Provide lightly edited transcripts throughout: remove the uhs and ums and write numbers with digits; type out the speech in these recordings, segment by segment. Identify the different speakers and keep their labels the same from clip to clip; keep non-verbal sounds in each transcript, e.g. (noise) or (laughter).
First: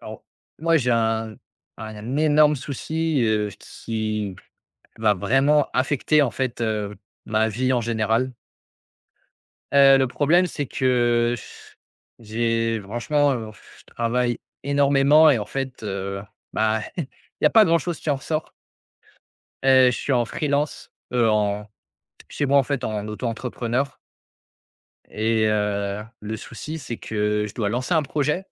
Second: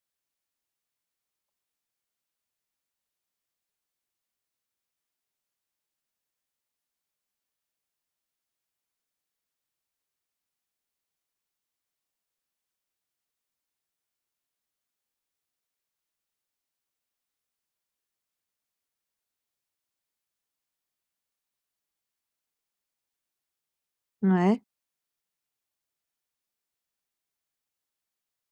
Speaker 1: Alors, moi, j'ai un énorme souci, qui va vraiment affecter, en fait, ma vie en général. Le problème, c'est que j'ai franchement, je travaille énormément et en fait, bah, (laughs) il y a pas grand chose qui en ressort. Je suis en freelance, en chez moi, en fait, en auto-entrepreneur
Speaker 2: Ouais.
Speaker 1: et le souci, c'est que je dois lancer un projet,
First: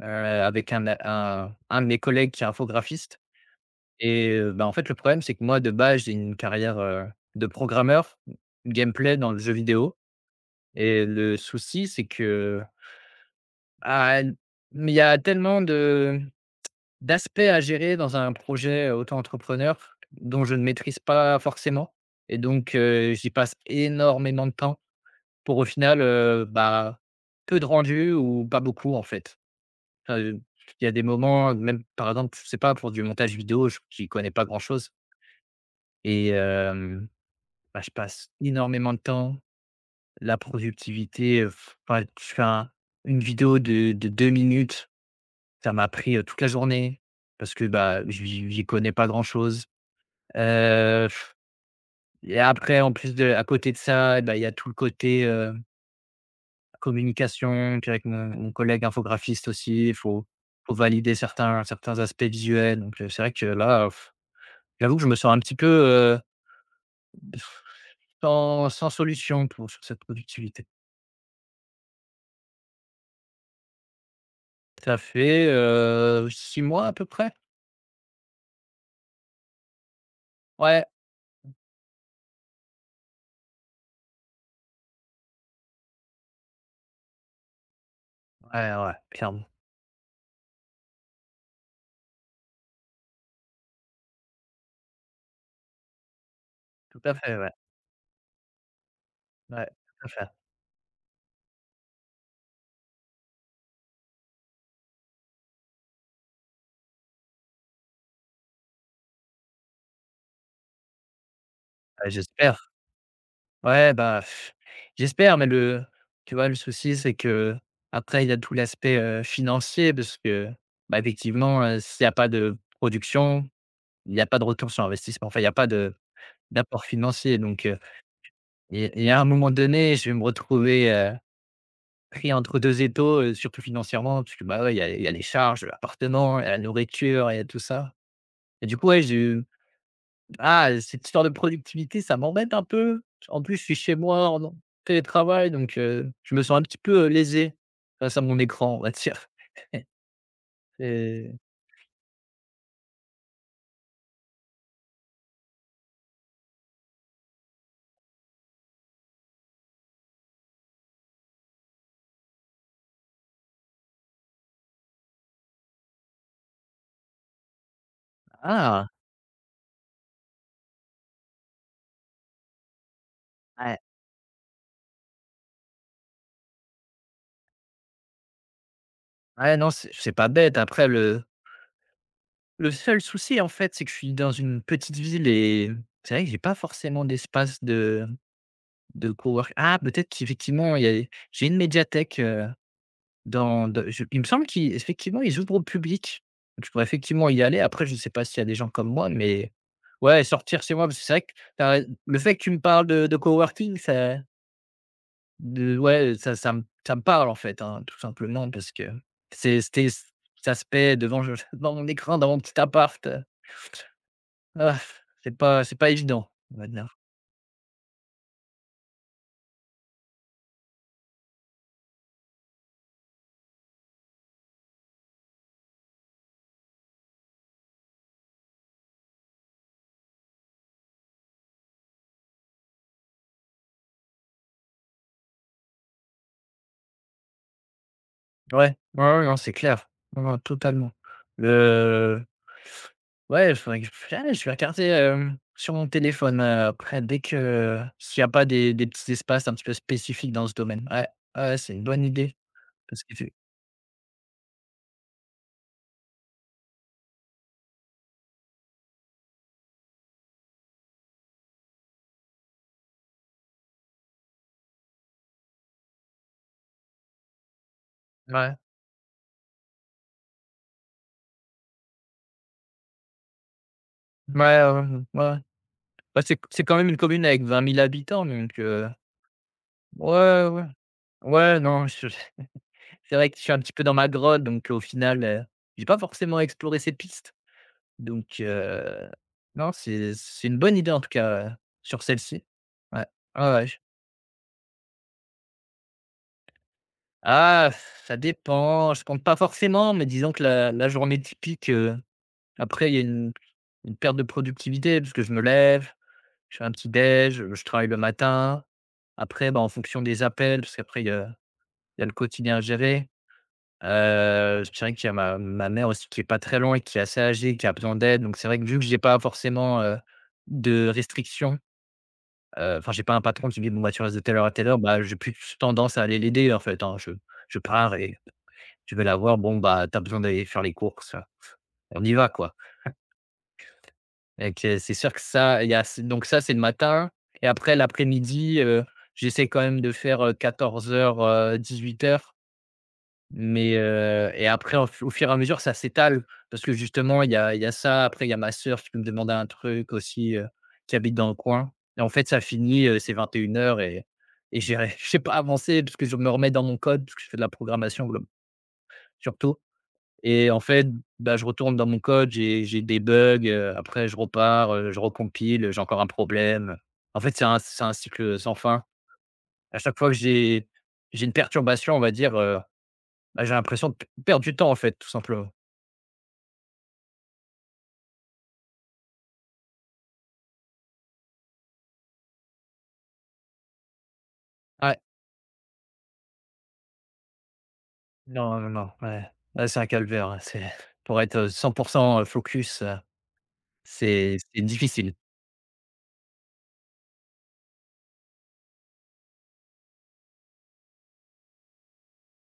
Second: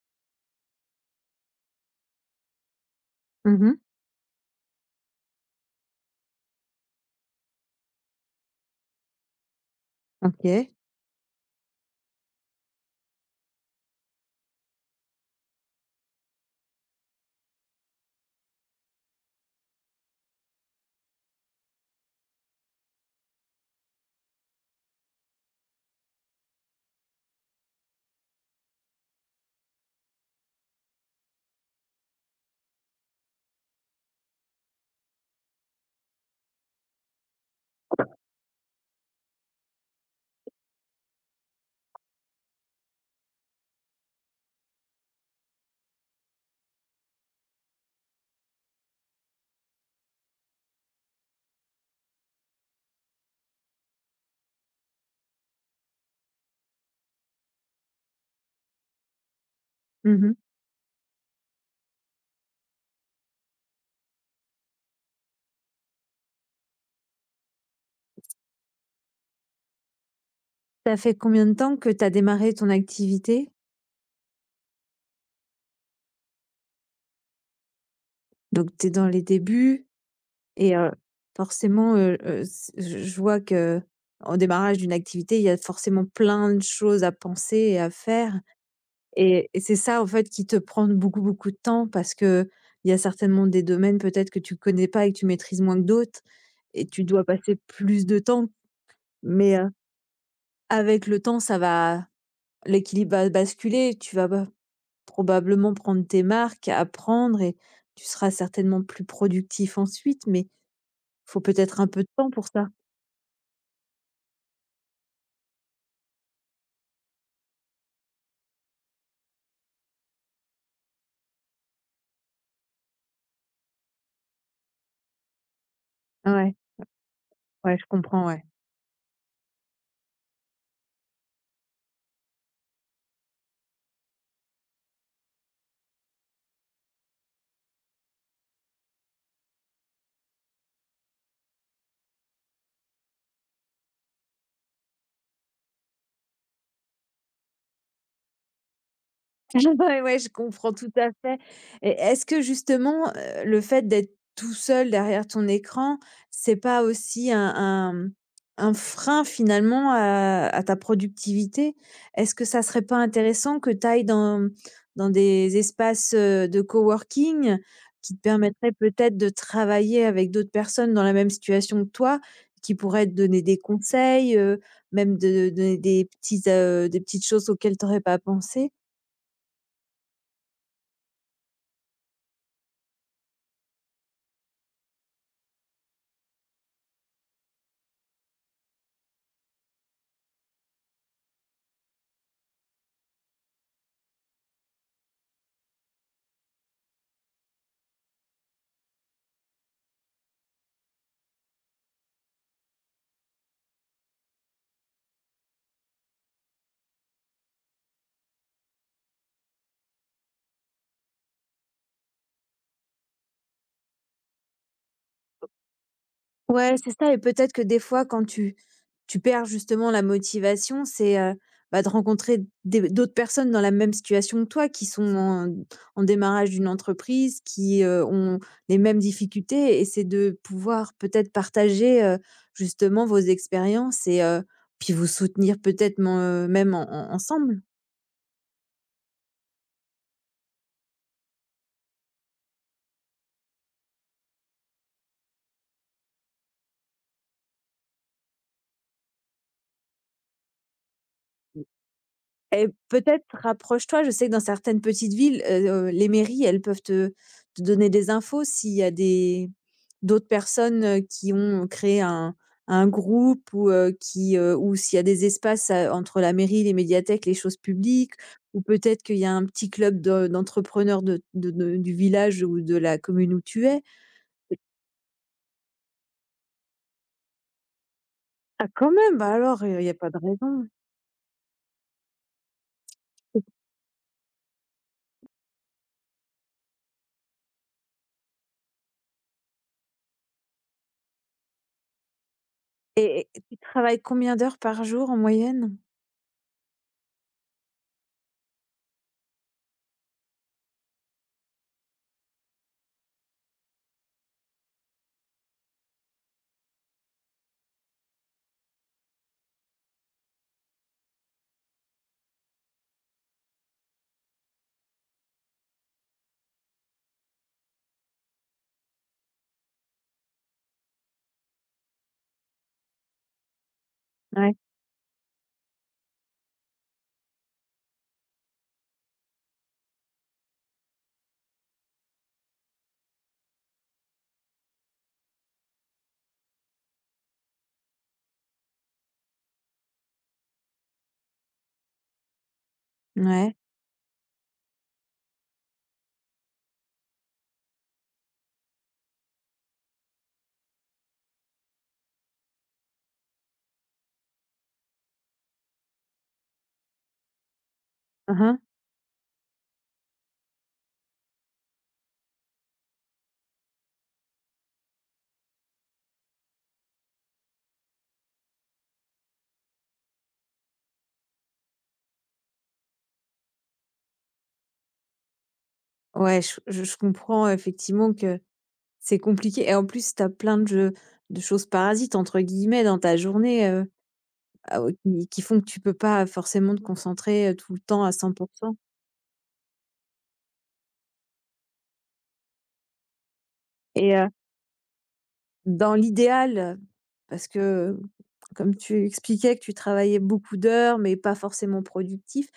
Speaker 1: avec un de mes collègues qui est infographiste.
Speaker 2: Mmh.
Speaker 1: Et bah, en fait, le problème, c'est que moi, de base, j'ai une carrière, de programmeur gameplay dans le jeu vidéo.
Speaker 2: OK.
Speaker 1: Et le souci, c'est que, ah, il y a tellement de d'aspects à gérer dans un projet auto-entrepreneur dont je ne maîtrise pas forcément, et donc j'y passe énormément de temps pour au final, bah, peu de rendu ou pas beaucoup, en fait. Enfin, il y a des moments, même, par exemple, je sais pas, pour du montage vidéo, je j'y connais pas grand-chose et hem Bah, je passe énormément de temps. La productivité, enfin, je fais un une vidéo de 2 minutes, ça m'a pris, toute la journée parce que, bah, j'y connais pas grand-chose, heu et après, en plus de à côté de ça et bah, il y a tout le côté, communication, puis avec mon collègue infographiste aussi, il faut
Speaker 2: Mmh.
Speaker 1: faut valider certains aspects visuels. Donc c'est vrai que là, j'avoue que je me sens un petit peu, sans solution pour sur cette productivité.
Speaker 2: Ça fait combien de temps que tu as démarré ton activité?
Speaker 1: Ça fait, 6 mois à peu près?
Speaker 2: Donc tu es dans les débuts et
Speaker 1: Ouais,
Speaker 2: forcément, s je vois qu'au démarrage d'une activité, il y a forcément plein de choses à penser et à faire.
Speaker 1: ouais, ouais, clairement.
Speaker 2: Et c'est ça, en fait, qui te prend beaucoup, beaucoup de temps parce que il y a certainement des domaines peut-être que tu connais pas et que tu maîtrises moins que d'autres, et
Speaker 1: Tout
Speaker 2: tu
Speaker 1: à
Speaker 2: dois
Speaker 1: fait, ouais.
Speaker 2: passer plus de temps. Mais
Speaker 1: Ouais, tout à fait.
Speaker 2: avec le temps, ça va, l'équilibre va basculer. Tu vas probablement prendre tes marques, apprendre, et tu seras certainement plus productif ensuite, mais faut peut-être un peu
Speaker 1: Bah,
Speaker 2: de temps pour ça.
Speaker 1: j'espère. Ouais, bah, j'espère, mais le tu vois, le souci, c'est que après il y a tout l'aspect, financier parce que, bah, effectivement, s'il y a pas de production, il y a pas de retour sur investissement. Enfin, il y a pas de
Speaker 2: Ouais,
Speaker 1: d'apport financier donc
Speaker 2: ouais,
Speaker 1: heu
Speaker 2: je comprends, ouais.
Speaker 1: et et à un moment donné, je vais me retrouver, pris entre 2 étaux, surtout financièrement parce que, bah, ouais, il y a les charges, l'appartement, la nourriture, et tout ça. Et du coup, ouais, cette histoire de productivité, ça m'embête un peu. En plus, je suis chez moi en télétravail, donc je me sens un petit peu, lésé face à mon écran, on va dire.
Speaker 2: (laughs) Ouais, ouais, je comprends tout à
Speaker 1: Et
Speaker 2: fait. Et est-ce que justement, le fait d'être tout seul derrière ton écran, c'est pas aussi un un frein finalement à ta productivité? Est-ce que ça serait pas intéressant que tu ailles dans dans des espaces, de coworking qui te permettraient
Speaker 1: ah,
Speaker 2: peut-être de travailler avec d'autres personnes dans la même situation que toi, qui pourraient te donner des
Speaker 1: ouais,
Speaker 2: conseils, même de donner des petites choses auxquelles tu aurais pas pensé?
Speaker 1: ouais, non, c'est pas bête. Après, le seul souci, en fait, c'est que je suis dans une petite ville et c'est vrai que j'ai pas forcément d'espace de cowork. Peut-être qu'effectivement, il y a j'ai une médiathèque. Dans de je Il me semble qu'effectivement ils ouvrent au public. Je pourrais effectivement y aller. Après, je ne sais pas s'il y a des gens comme moi, mais ouais, sortir chez moi, parce que c'est vrai que tu as le fait que tu me parles de coworking, ça de ouais, ça me parle, en fait, hein, tout simplement parce que c'est c'était c cet aspect devant je (laughs) devant mon écran, dans mon petit appart, ah, c'est pas évident, on va
Speaker 2: Ouais, c'est
Speaker 1: dire.
Speaker 2: ça, et peut-être que des fois quand tu perds justement la motivation, c'est, bah, de rencontrer des d'autres personnes dans la même situation que toi qui sont en en démarrage d'une entreprise, qui, ont les mêmes difficultés, et c'est de pouvoir peut-être partager, justement vos expériences, et puis vous soutenir peut-être men même en en ensemble.
Speaker 1: Ouais, ouais, ouais, non, c'est clair. Non, non, totalement. Ouais, faudrait que je vais regarder, sur mon téléphone, après dès que s'il y a pas des petits espaces un petit peu spécifiques dans ce domaine. Ouais, ouais, c'est une bonne idée
Speaker 2: Et
Speaker 1: parce
Speaker 2: peut-être
Speaker 1: qu'effec
Speaker 2: rapproche-toi, je sais que dans certaines petites villes, les mairies, elles peuvent te donner des infos s'il y a des d'autres personnes, qui ont créé un groupe, ou ou s'il y a des espaces, entre la mairie, les médiathèques, les choses publiques,
Speaker 1: Ouais,
Speaker 2: ou peut-être qu'il y a un petit club de d'entrepreneurs de du village ou de la commune où tu es.
Speaker 1: ouais, ouais, mmh, ouais, ouais. Bah, c'est quand même une commune avec 20 000 habitants donc
Speaker 2: Ah quand même! Bah alors, il y a pas de
Speaker 1: ouais, ouais.
Speaker 2: raison.
Speaker 1: Ouais, non, je (laughs) c'est vrai que je suis un petit peu dans ma grotte donc au final, j'ai pas forcément exploré ces pistes donc non, c'est une bonne idée en tout cas, sur celle-ci. Ouais, ouais,
Speaker 2: Et tu
Speaker 1: ouais.
Speaker 2: travailles combien d'heures par jour en moyenne?
Speaker 1: Ah, ça dépend, je compte pas forcément, mais disons que la journée typique, après il y a une perte de productivité parce que je me lève, je fais un petit déj, je travaille le matin. Après, bah, en fonction des appels, parce qu'après il y a le quotidien à gérer. Je dirais qu'il y a ma mère aussi qui est pas très loin et qui est assez âgée, qui a besoin d'aide. Donc c'est vrai que vu que j'ai pas forcément, de restrictions, enfin j'ai pas un patron qui me dit: «Bon, bah, tu restes de telle heure à
Speaker 2: Ouais.
Speaker 1: telle heure», bah, j'ai plus tendance à aller l'aider en fait, hein. Je pars et tu veux l'avoir, bon, bah, tu as besoin d'aller faire les courses, on y va, quoi. Et c'est sûr que ça, il y a donc ça, c'est le matin et après l'après-midi, j'essaie quand même de faire, 14:00, heures,
Speaker 2: Ouais.
Speaker 1: mais et après au f au fur et à mesure, ça s'étale parce que justement, il y a ça, après il y a ma sœur qui peut me demander un truc aussi, qui habite dans le coin et en fait, ça finit, c'est 21:00 et une heures, et j'ai (laughs) ré j'ai pas avancé parce que je me remets dans mon code, parce que je fais de la programmation, glob
Speaker 2: Mmh.
Speaker 1: surtout. Et en fait, bah, je retourne dans mon code, j'ai des bugs, après je repars, je recompile, j'ai encore un problème. En fait, c'est un cycle, sans fin. À chaque fois que j'ai une perturbation, on va dire, bah, j'ai l'impression de p perdre du temps, en fait, tout simplement.
Speaker 2: Ouais, je comprends effectivement que c'est compliqué, et en plus, tu as plein de jeux de choses «parasites» entre guillemets dans ta journée, ah au
Speaker 1: Ouais,
Speaker 2: qui font que tu peux pas forcément te concentrer, tout le temps à 100.
Speaker 1: non, non, non, ouais, ouais, c'est un calvaire, hein, c'est pour être, 100 focus,
Speaker 2: Et
Speaker 1: c'est difficile.
Speaker 2: dans l'idéal, parce que comme tu expliquais que tu travaillais beaucoup d'heures mais pas forcément productif,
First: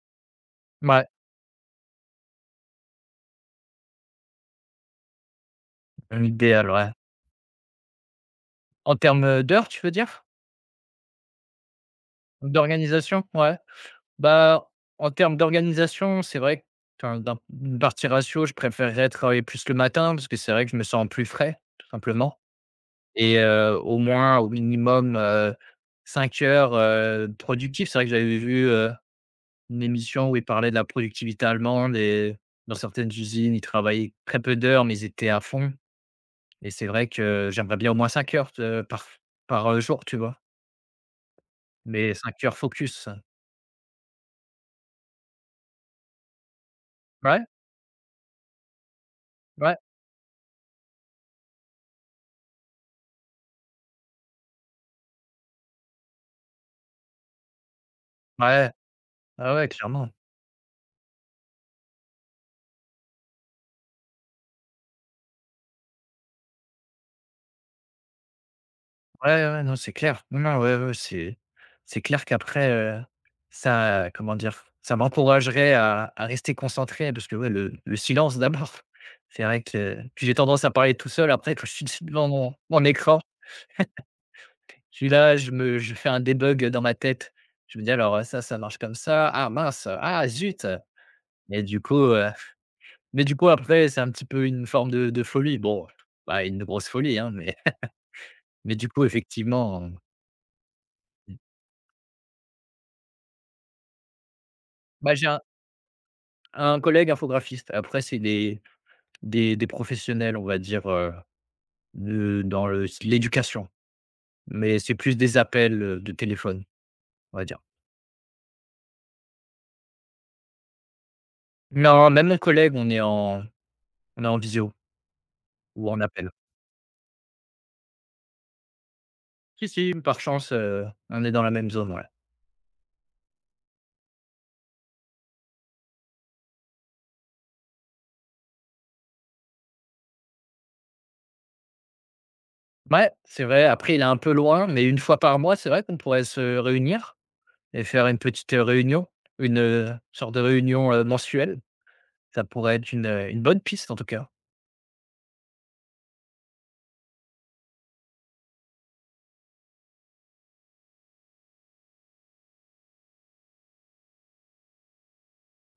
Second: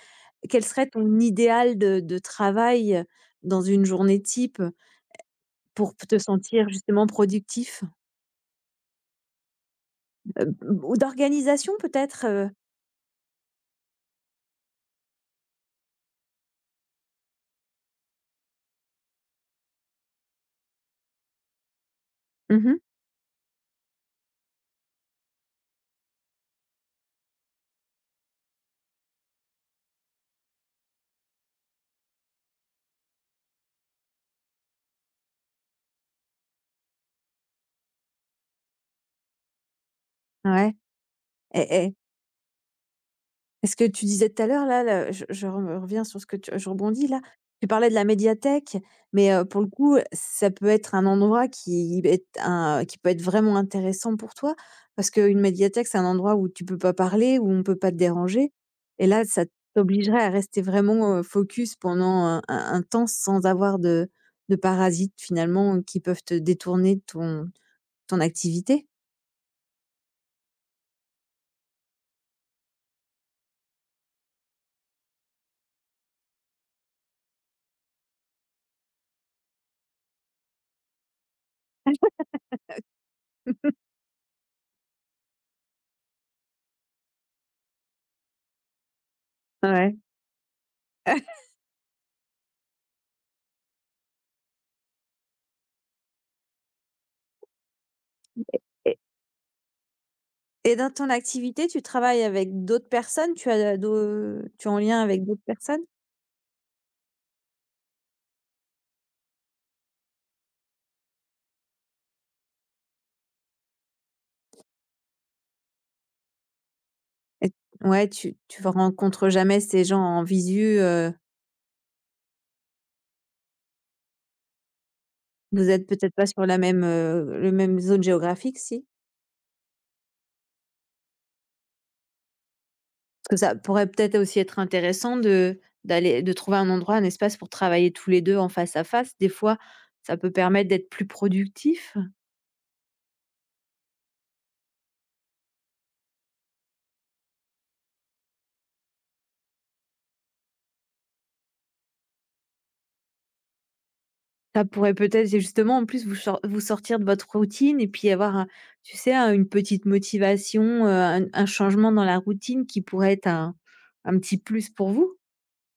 Speaker 2: quel serait
Speaker 1: Ouais,
Speaker 2: ton idéal de travail, dans une journée type, pour te sentir
Speaker 1: l'idéal, ouais.
Speaker 2: justement productif?
Speaker 1: En termes, d'heures, tu veux dire?
Speaker 2: Heu, ou d'organisation peut-être, heu?
Speaker 1: D'organisation? Ouais. Bah, en termes d'organisation, c'est vrai que enfin, d'une partie ratio, je préférerais travailler plus le matin parce que c'est vrai que je me sens plus frais, tout simplement,
Speaker 2: Mmh.
Speaker 1: et au moins, au minimum, 5 heures, productives. C'est vrai que j'avais vu, une émission où ils parlaient de la productivité allemande et dans certaines usines, ils travaillaient très peu d'heures, mais ils étaient à fond et c'est vrai que j'aimerais bien au moins 5 heures, par jour, tu vois?
Speaker 2: Ouais, et
Speaker 1: Mais 5 heures focus.
Speaker 2: est-ce que tu disais tout à l'heure là, le je re reviens sur ce que tu je rebondis là,
Speaker 1: Ouais,
Speaker 2: tu parlais de la médiathèque, mais pour le
Speaker 1: ouais,
Speaker 2: coup, ça peut être un endroit qui est un qui peut être vraiment intéressant pour toi, parce qu'une médiathèque, c'est un endroit où tu peux pas parler, où on peut pas te déranger,
Speaker 1: ouais,
Speaker 2: et là, ça
Speaker 1: ouais, ouais, clairement.
Speaker 2: t'obligerait à rester vraiment, focus pendant un temps sans avoir de parasites finalement qui peuvent te détourner de ton ton activité?
Speaker 1: Ouais, ouais, ouais, non, c'est clair. Non, non, ouais, ouais, c'est clair qu'après, ça, comment dire? Ça m'encouragerait à rester concentré parce que, ouais, le silence d'abord, (laughs) c'est vrai que puis j'ai tendance à parler tout seul après quand je suis devant mon écran. Je suis là, je fais un debug dans ma tête. Je me dis: «Alors, ça marche comme ça. Ah mince,
Speaker 2: Ouais.
Speaker 1: ah zut!» et du coup, mais du coup après c'est un petit peu une forme de folie. Bon, pas une grosse folie, hein, mais du
Speaker 2: Et
Speaker 1: coup effectivement,
Speaker 2: et dans ton activité, tu travailles avec d'autres personnes? Tu as d'au Tu es en lien
Speaker 1: bah,
Speaker 2: avec
Speaker 1: j'ai
Speaker 2: d'autres personnes?
Speaker 1: un collègue infographiste. Après, c'est des professionnels, on va dire, de dans le l'éducation, mais c'est plus des appels, de téléphone, on va
Speaker 2: Et
Speaker 1: dire.
Speaker 2: ouais, tu rencontres jamais ces gens en visu,
Speaker 1: Non, même mes collègues, on est en visio
Speaker 2: vous êtes
Speaker 1: ou en
Speaker 2: peut-être pas
Speaker 1: appel.
Speaker 2: sur la même, le même zone géographique, si?
Speaker 1: Si, si, par chance, on est dans la même zone, ouais.
Speaker 2: Parce que ça pourrait peut-être aussi être intéressant de d'aller de trouver un endroit, un espace pour travailler tous les 2 en face à face. Des fois, ça peut permettre d'être plus productif.
Speaker 1: Ouais, c'est vrai, après il est un peu loin, mais une fois par mois, c'est vrai qu'on pourrait se réunir et faire une petite, réunion, sorte de réunion, mensuelle. Ça pourrait être une bonne piste en tout cas.
Speaker 2: Ça pourrait peut-être, c'est justement, en plus, vous sortir de votre routine, et puis avoir un tu sais, un une petite motivation, un changement dans la routine qui pourrait être un petit plus pour vous.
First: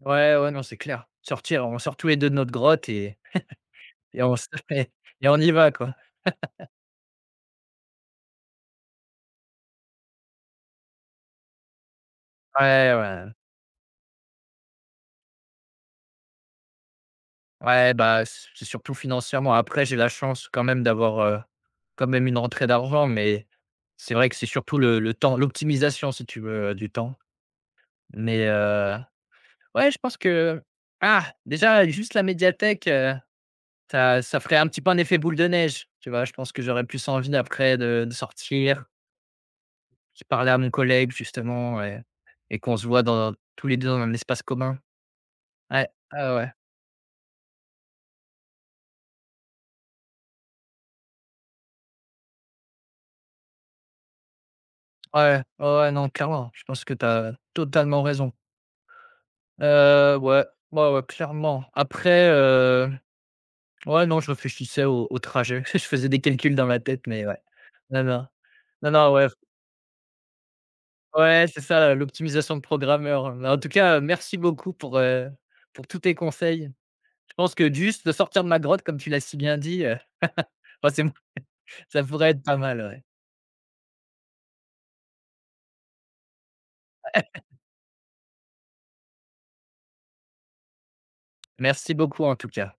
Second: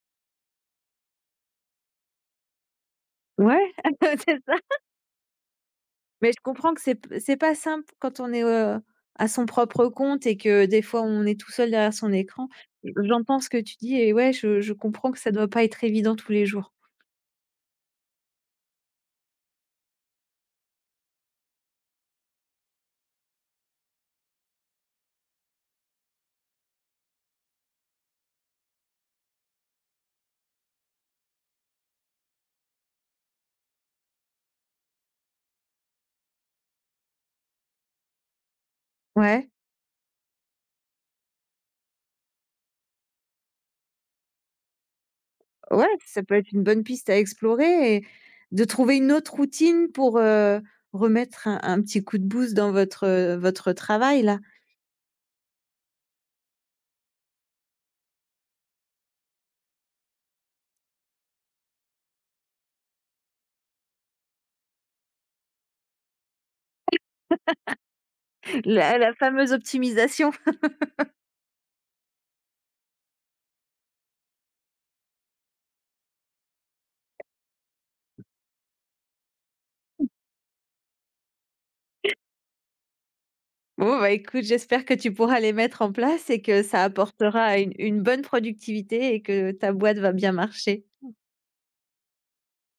Speaker 1: Ouais, ouais, non, c'est clair. Sortir, on sort tous les 2 de notre grotte
Speaker 2: Ouais, (laughs)
Speaker 1: et on
Speaker 2: c'est
Speaker 1: se
Speaker 2: ça.
Speaker 1: (laughs) et on y va, quoi.
Speaker 2: Mais je comprends que c'est p c'est pas simple quand on est, à son propre compte, et que des fois on est tout seul derrière son écran.
Speaker 1: Ouais, ouais.
Speaker 2: J'entends ce que tu dis, et ouais, je comprends que ça doit pas être évident tous les jours.
Speaker 1: Ouais, bah, c'est surtout financièrement. Après, j'ai la chance quand même d'avoir, quand même une rentrée d'argent, mais c'est vrai que c'est surtout le temps, l'optimisation, si tu veux, du temps. Mais, ouais, je pense que ah! Déjà, juste la médiathèque, ça ferait un petit peu un effet boule de neige, tu vois? Je pense que j'aurais plus envie après de sortir.
Speaker 2: Ouais,
Speaker 1: J'ai parlé à mon collègue justement et qu'on se voit dans tous les 2 dans un espace commun.
Speaker 2: ouais,
Speaker 1: Ouais,
Speaker 2: ça
Speaker 1: ah
Speaker 2: peut
Speaker 1: ouais,
Speaker 2: être une bonne piste à explorer, et de trouver une autre routine pour, remettre un petit coup de boost dans votre, votre travail là.
Speaker 1: ouais, ouais, ouais, non, clairement, je pense que tu as totalement raison. Ouais, ouais, ouais, clairement. Après, ouais, non, je réfléchissais au trajet. (laughs) Je faisais des calculs dans ma tête, mais ouais. Non, non,
Speaker 2: (laughs)
Speaker 1: non,
Speaker 2: La
Speaker 1: non,
Speaker 2: la
Speaker 1: ouais,
Speaker 2: fameuse optimisation.
Speaker 1: ouais, c'est ça, l'optimisation de programmeur, hein. Mais en tout cas, merci beaucoup pour tous tes conseils. Je pense que juste de sortir de ma grotte, comme tu l'as si bien dit, bah, (laughs) c'est ça pourrait être pas mal, ouais.
Speaker 2: Bon bah, écoute, j'espère que tu pourras les mettre en place et que ça apportera une bonne productivité et que ta boîte va bien marcher.
Speaker 1: Merci beaucoup en tout cas.